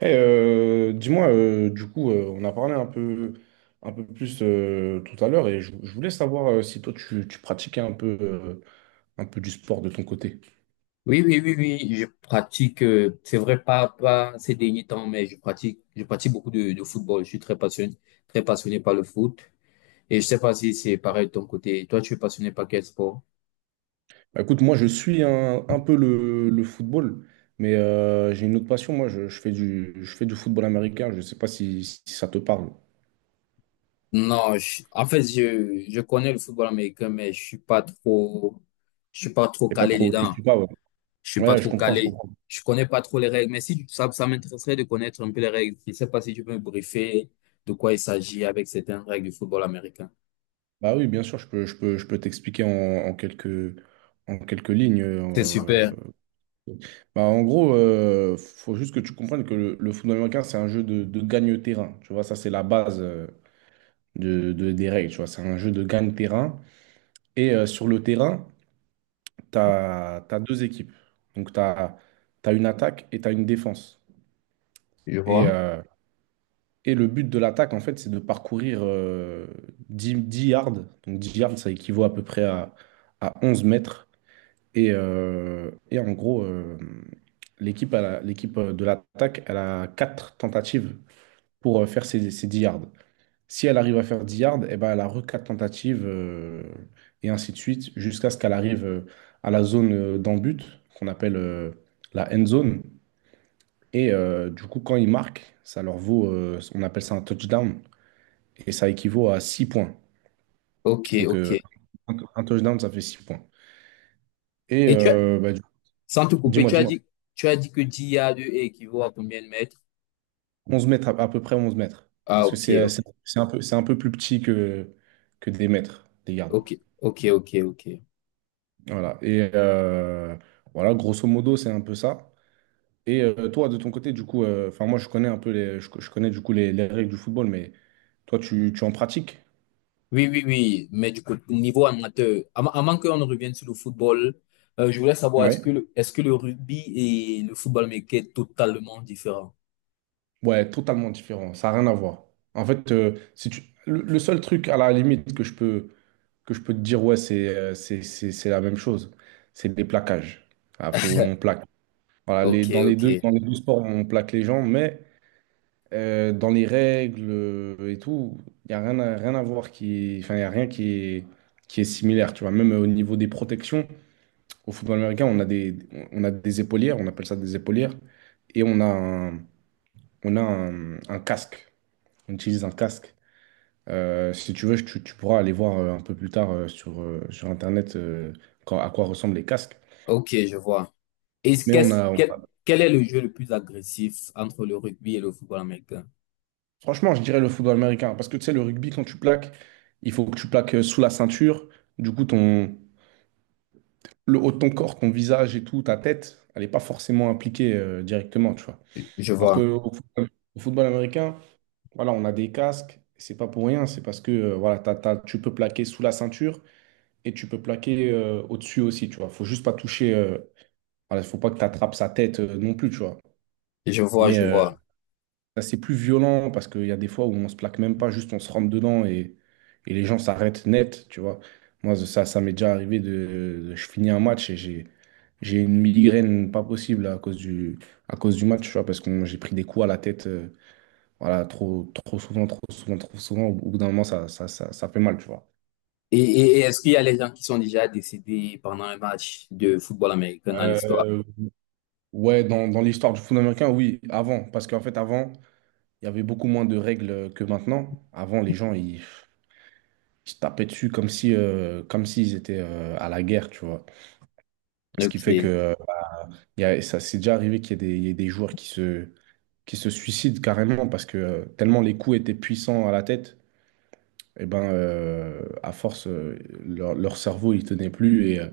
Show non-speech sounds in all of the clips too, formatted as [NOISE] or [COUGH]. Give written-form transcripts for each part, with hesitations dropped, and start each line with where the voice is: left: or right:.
right: Hey, dis-moi, du coup, on a parlé un peu plus tout à l'heure et je voulais savoir si toi tu pratiquais un peu du sport de ton côté.
left: Oui, oui, oui, oui, je pratique, c'est vrai, pas ces derniers temps, mais je pratique beaucoup de football. Je suis très passionné par le foot. Et je sais pas si c'est pareil de ton côté. Toi, tu es passionné par quel sport?
right: Bah, écoute, moi je suis un peu le football, mais j'ai une autre passion. Moi, je fais du football américain. Je ne sais pas si ça te parle.
left: Non, en fait, je connais le football américain, mais je suis pas trop
right: Et pas
left: calé
right: trop, tu
left: dedans.
right: suis pas. Ouais,
left: Je suis pas
right: ouais, je
left: trop
right: comprends, je
left: calé.
right: comprends.
left: Je connais pas trop les règles, mais si tu- ça m'intéresserait de connaître un peu les règles. Je sais pas si tu peux me briefer de quoi il s'agit avec certaines règles du football américain.
right: Bah oui, bien sûr, je peux t'expliquer en quelques lignes.
left: C'est super.
right: Bah, en gros, faut juste que tu comprennes que le football américain, c'est un jeu de gagne-terrain. Tu vois, ça, c'est la base des règles. Tu vois, c'est un jeu de gagne-terrain. Et sur le terrain, tu as deux équipes. Donc, tu as une attaque et tu as une défense.
left: Je
right: Et,
left: vois.
right: euh, et le but de l'attaque, en fait, c'est de parcourir 10 yards. Donc, 10 yards, ça équivaut à peu près à 11 mètres. Et en gros, l'équipe de l'attaque, elle a quatre tentatives pour faire ses 10 yards. Si elle arrive à faire 10 yards, eh ben, elle a re quatre tentatives et ainsi de suite jusqu'à ce qu'elle arrive à la zone d'en-but qu'on appelle la end zone. Et du coup, quand ils marquent, ça leur vaut, on appelle ça un touchdown et ça équivaut à 6 points.
left: Ok,
right: Donc,
left: ok.
right: un touchdown, ça fait 6 points. Et
left: Et tu as,
right: bah,
left: sans te couper,
right: dis-moi, dis-moi.
left: tu as dit que 10 yards équivaut à combien de mètres?
right: 11 mètres, à peu près 11 mètres.
left: Ah,
right: Parce que
left: ok, ok,
right: c'est un peu plus petit que des mètres, des gardes.
left: ok, ok, ok, ok.
right: Voilà. Et voilà, grosso modo, c'est un peu ça. Et toi, de ton côté, du coup, enfin, moi, je connais un peu je connais du coup les règles du football, mais toi, tu en pratiques?
left: Oui, oui, oui. Mais du coup, niveau amateur, avant qu'on ne revienne sur le football, je voulais savoir,
right: Ouais.
left: est-ce que le rugby et le football américain est totalement différent?
right: Ouais, totalement différent. Ça n'a rien à voir. En fait, si tu, le seul truc à la limite que je peux te dire, ouais, c'est la même chose, c'est les plaquages. Ah, on plaque. Voilà, les,
left: Ok, ok,
right: dans les deux sports, on plaque les gens, mais dans les règles et tout, il n'y a rien à voir qui, enfin, y a rien qui est similaire, tu vois. Même au niveau des protections, au football américain, on a des épaulières, on appelle ça des épaulières, et un casque. On utilise un casque. Si tu veux, tu pourras aller voir un peu plus tard sur Internet à quoi ressemblent les casques.
left: ok, je vois. Et
right: Mais on
left: qu'est-ce,
right: a.
left: quel, quel est le jeu le plus agressif entre le rugby et le football américain?
right: Franchement, je dirais le football américain. Parce que tu sais, le rugby, quand tu plaques, il faut que tu plaques sous la ceinture. Du coup, le haut de ton corps, ton visage et tout, ta tête, elle n'est pas forcément impliquée directement, tu vois.
left: Je
right: Alors que
left: vois,
right: au football américain, voilà, on a des casques. C'est pas pour rien. C'est parce que voilà, tu peux plaquer sous la ceinture et tu peux plaquer au-dessus aussi, tu vois. Faut juste pas toucher. Voilà, faut pas que tu attrapes sa tête non plus, tu vois.
left: je vois,
right: Mais
left: je vois.
right: assez plus violent parce qu'il y a des fois où on se plaque même pas, juste on se rentre dedans et les gens s'arrêtent net, tu vois. Moi, ça m'est déjà arrivé je finis un match et j'ai une migraine pas possible à cause du match, tu vois, parce que j'ai pris des coups à la tête, voilà, trop, trop souvent, trop souvent, trop souvent. Au bout d'un moment, ça fait mal, tu vois.
left: Et est-ce qu'il y a les gens qui sont déjà décédés pendant un match de football américain dans l'histoire?
right: Euh, ouais, dans l'histoire du foot américain, oui, avant, parce qu'en fait, avant, il y avait beaucoup moins de règles que maintenant. Avant, les gens, ils, se tapaient dessus comme si, comme s'ils étaient à la guerre, tu vois. Ce qui
left: Ok,
right: fait que ça s'est déjà arrivé qu'il y ait il y ait des joueurs qui se suicident carrément parce que tellement les coups étaient puissants à la tête, et ben, à force, leur cerveau, il tenait plus et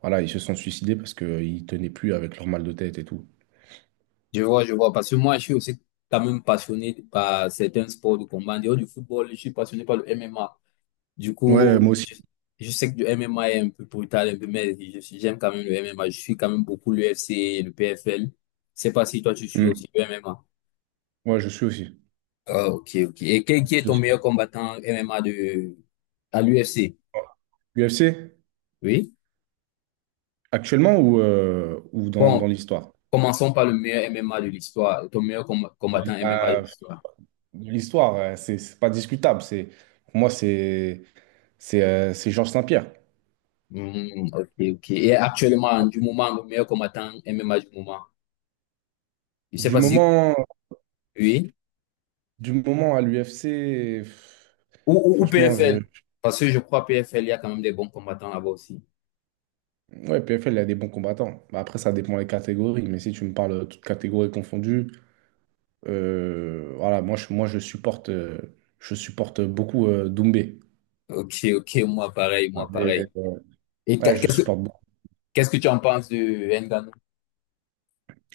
right: voilà, ils se sont suicidés parce qu'ils tenaient plus avec leur mal de tête et tout.
left: je vois, je vois. Parce que moi, je suis aussi quand même passionné par certains sports de combat. En dehors du football, je suis passionné par le MMA. Du
right: Ouais,
left: coup,
right: moi aussi.
left: je sais que le MMA est un peu brutal, un peu, mais j'aime quand même le MMA. Je suis quand même beaucoup l'UFC, le PFL. Je sais pas si toi, tu suis
right: Mm.
left: aussi le MMA.
right: Ouais, je suis aussi.
left: Ah, ok, ok. Et
right: Je
left: qui est
right: suis
left: ton
right: aussi.
left: meilleur combattant MMA à l'UFC?
right: UFC,
left: Oui?
right: actuellement ou dans
left: Bon,
right: l'histoire?
left: commençons par le meilleur MMA de l'histoire, ton meilleur combattant MMA de l'histoire.
right: L'histoire, c'est pas discutable. Pour moi, c'est Georges Saint-Pierre.
left: Hmm, ok, ok. Et actuellement, du moment, le meilleur combattant MMA du moment. Je sais
right: Du
left: pas si
right: moment,
left: oui.
right: du moment à l'UFC,
left: Ou
right: franchement,
left: PFL. Parce que je crois PFL, il y a quand même des bons combattants là-bas aussi.
right: ouais, PFL, il y a des bons combattants. Bah, après, ça dépend des catégories. Mais si tu me parles de toutes catégories confondues, voilà, moi, je supporte beaucoup Doumbé.
left: Ok, ok, moi pareil,
right: Ouais.
left: moi
right: Mais,
left: pareil. Et
right: ouais, je supporte beaucoup.
left: qu'est-ce que tu en penses de Ngannou?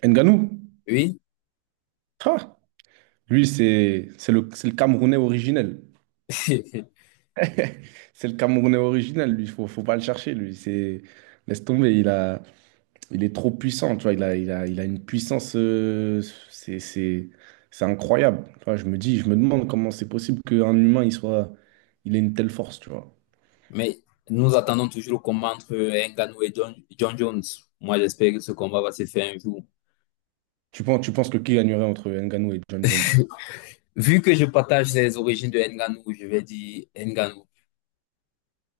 right: Ngannou,
left: Oui,
right: ah, lui, c'est le Camerounais originel.
left: [LAUGHS]
right: [LAUGHS] C'est le Camerounais original, lui. Faut pas le chercher, lui. C'est... Laisse tomber, il a... il est trop puissant, tu vois. Il a une puissance. C'est, c'est, c'est incroyable. Tu vois, je me demande comment c'est possible qu'un humain, il soit. Il ait une telle force, tu vois.
left: mais nous attendons toujours le combat entre Ngannou et John Jones. Moi, j'espère que ce combat va se faire un jour.
right: Tu penses que qui gagnerait entre Ngannou et John Jones?
left: Vu que je partage les origines de Ngannou, je vais dire Ngannou.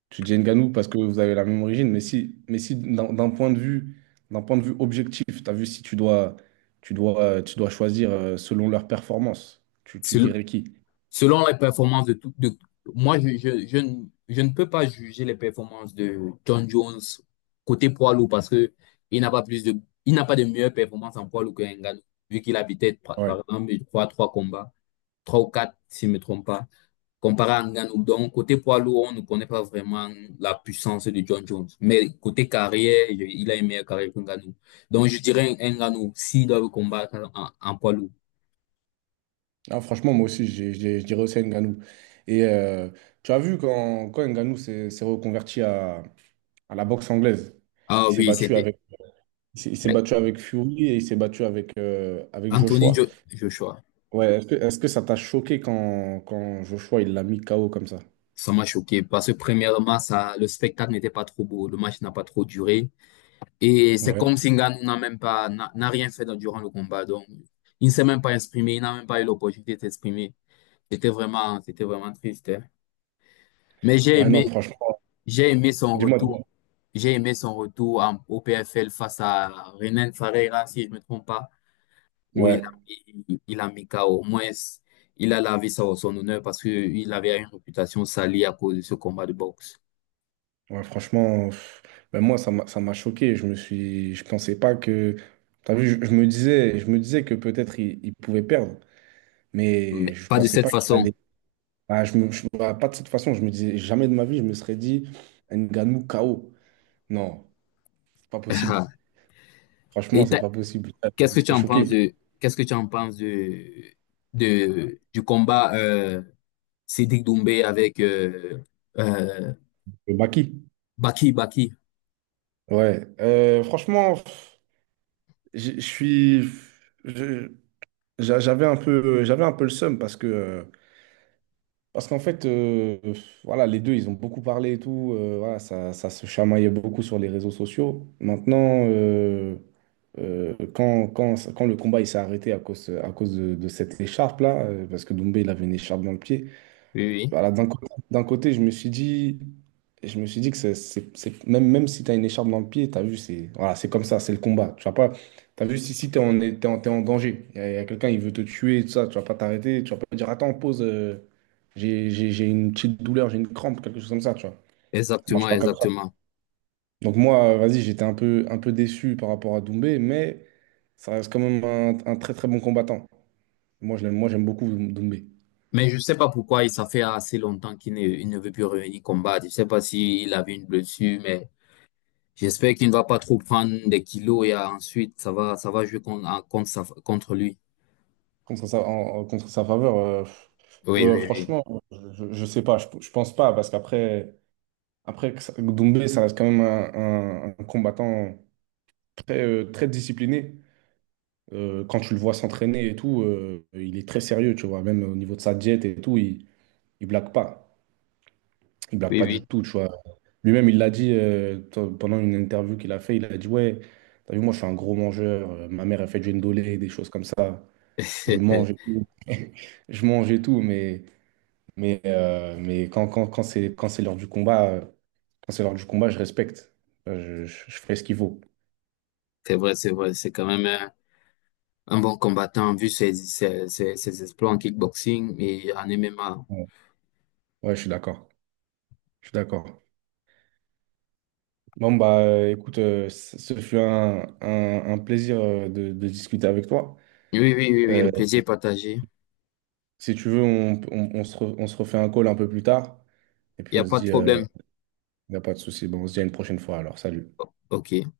right: Tu dis Ngannou parce que vous avez la même origine, mais si d'un point de vue objectif, tu as vu si tu dois, tu dois choisir selon leur performance, tu
left: Sel-
right: dirais qui?
left: Selon les performances de tout, moi, je ne peux pas juger les performances de John Jones côté poids lourd parce que il n'a pas plus de, il n'a pas de meilleure performance en poids lourd que Ngannou, vu qu'il a peut-être,
right: Ouais.
left: par exemple, je crois, trois combats, trois ou quatre, si je ne me trompe pas. Comparé à Ngannou. Donc, côté poids lourd, on ne connaît pas vraiment la puissance de John Jones. Mais côté carrière, il a une meilleure carrière que Ngannou. Donc, je dirais un Ngannou, s'il doit le combattre en poids lourd.
right: Ah, franchement, moi aussi, je dirais aussi Ngannou. Et tu as vu quand Ngannou s'est reconverti à la boxe anglaise,
left: Ah
right: il s'est
left: oui,
right: battu
left: c'était
right: avec, il s'est
left: eh,
right: battu avec Fury et il s'est battu avec
left: Anthony
right: Joshua.
left: Joshua.
right: Ouais, est-ce que ça t'a choqué quand Joshua il l'a mis KO comme ça?
left: Ça m'a choqué parce que premièrement, ça, le spectacle n'était pas trop beau. Le match n'a pas trop duré. Et c'est
right: Ouais.
left: comme si Ngannou n'a même pas, n'a rien fait durant le combat. Donc, il ne s'est même pas exprimé. Il n'a même pas eu l'opportunité de s'exprimer. C'était vraiment triste. Hein. Mais
right: Ouais, non, franchement,
left: j'ai aimé son
right: dis-moi, dis-moi.
left: retour. J'ai aimé son retour au PFL face à Renan Ferreira, si je ne me trompe pas, où il a,
right: Ouais,
left: il, il a mis KO. Au moins, il a lavé son honneur parce qu'il avait une réputation salie à cause de ce combat de boxe.
right: ouais, franchement, ben moi, ça m'a choqué. Je pensais pas que. T'as vu, je me disais que peut-être il pouvait perdre, mais
left: Mais
right: je
left: pas de
right: pensais
left: cette
right: pas qu'il
left: façon.
right: allait. Ah, bah, pas de cette façon, je me disais jamais de ma vie, je me serais dit Ngannou KO. Non, c'est pas possible.
left: [LAUGHS]
right: Franchement,
left: Et
right: c'est
left: t'as-
right: pas possible. Ah,
left: qu'est-ce que tu
right: j'étais
left: en penses
right: choqué.
left: de, qu'est-ce que tu en penses du combat Siddik Doumbé avec euh,
right: Le Baki.
left: Baki Baki?
right: Ouais. Franchement, pff, je suis. Je- j'a- J'avais un peu le seum parce que parce qu'en fait, voilà, les deux, ils ont beaucoup parlé et tout. Voilà, ça se chamaillait beaucoup sur les réseaux sociaux. Maintenant, quand le combat il s'est arrêté à cause de cette écharpe-là, parce que Doumbé, il avait une écharpe dans le pied,
left: Oui, oui,
right: voilà, d'un côté, je me suis dit que même si tu as une écharpe dans le pied, tu as vu, c'est voilà, c'est comme ça, c'est le combat. Tu vas pas, tu as vu, si t'es en danger, y a quelqu'un, il veut te tuer, tout ça, tu vas pas t'arrêter, tu vas pas dire, attends, pause, j'ai une petite douleur, j'ai une crampe, quelque chose comme ça, tu vois. Ça marche
left: exactement,
right: pas comme ça.
left: exactement.
right: Donc moi, vas-y, un peu déçu par rapport à Doumbé, mais ça reste quand même un très très bon combattant. Moi, je l'aime, moi, j'aime beaucoup Doumbé.
left: Mais je sais pas pourquoi il ça fait assez longtemps qu'il ne veut plus revenir combattre. Je sais pas s'il avait une blessure, mais j'espère qu'il ne va pas trop prendre des kilos et ensuite ça va jouer contre en- contre, sa- contre lui.
right: Contre sa contre sa faveur,
left: Oui, oui, oui.
right: franchement, je ne sais pas, je pense pas, parce qu'après après que Doumbé, ça reste quand même un combattant très, très discipliné. Quand tu le vois s'entraîner et tout, il est très sérieux, tu vois, même au niveau de sa diète et tout, il blague pas. Il blague
left: Oui,
right: pas du
left: oui.
right: tout, tu vois. Lui-même, il l'a dit pendant une interview qu'il a fait, il a dit, ouais, t'as vu, moi, je suis un gros mangeur, ma mère, elle fait du ndolé, des choses comme ça, je mange et
left: [LAUGHS]
right: tout. [LAUGHS] Je mange et tout, mais... mais quand c'est l'heure du combat, je respecte. Je fais ce qu'il faut.
left: C'est vrai, c'est vrai. C'est quand même un bon combattant vu ses exploits en kickboxing et en MMA.
right: Ouais, ouais, je suis d'accord. Je suis d'accord. Bon, bah, écoute, ce fut un plaisir de discuter avec toi.
left: Oui, oui, oui, oui. Le
right: Euh,
left: plaisir est partagé.
right: Si tu veux, on se refait un call un peu plus tard. Et
left: Il
right: puis,
left: n'y
right: on
left: a
right: se
left: pas de
right: dit, il
left: problème.
right: n'y a pas de souci. Bon, on se dit à une prochaine fois. Alors, salut.
left: OK.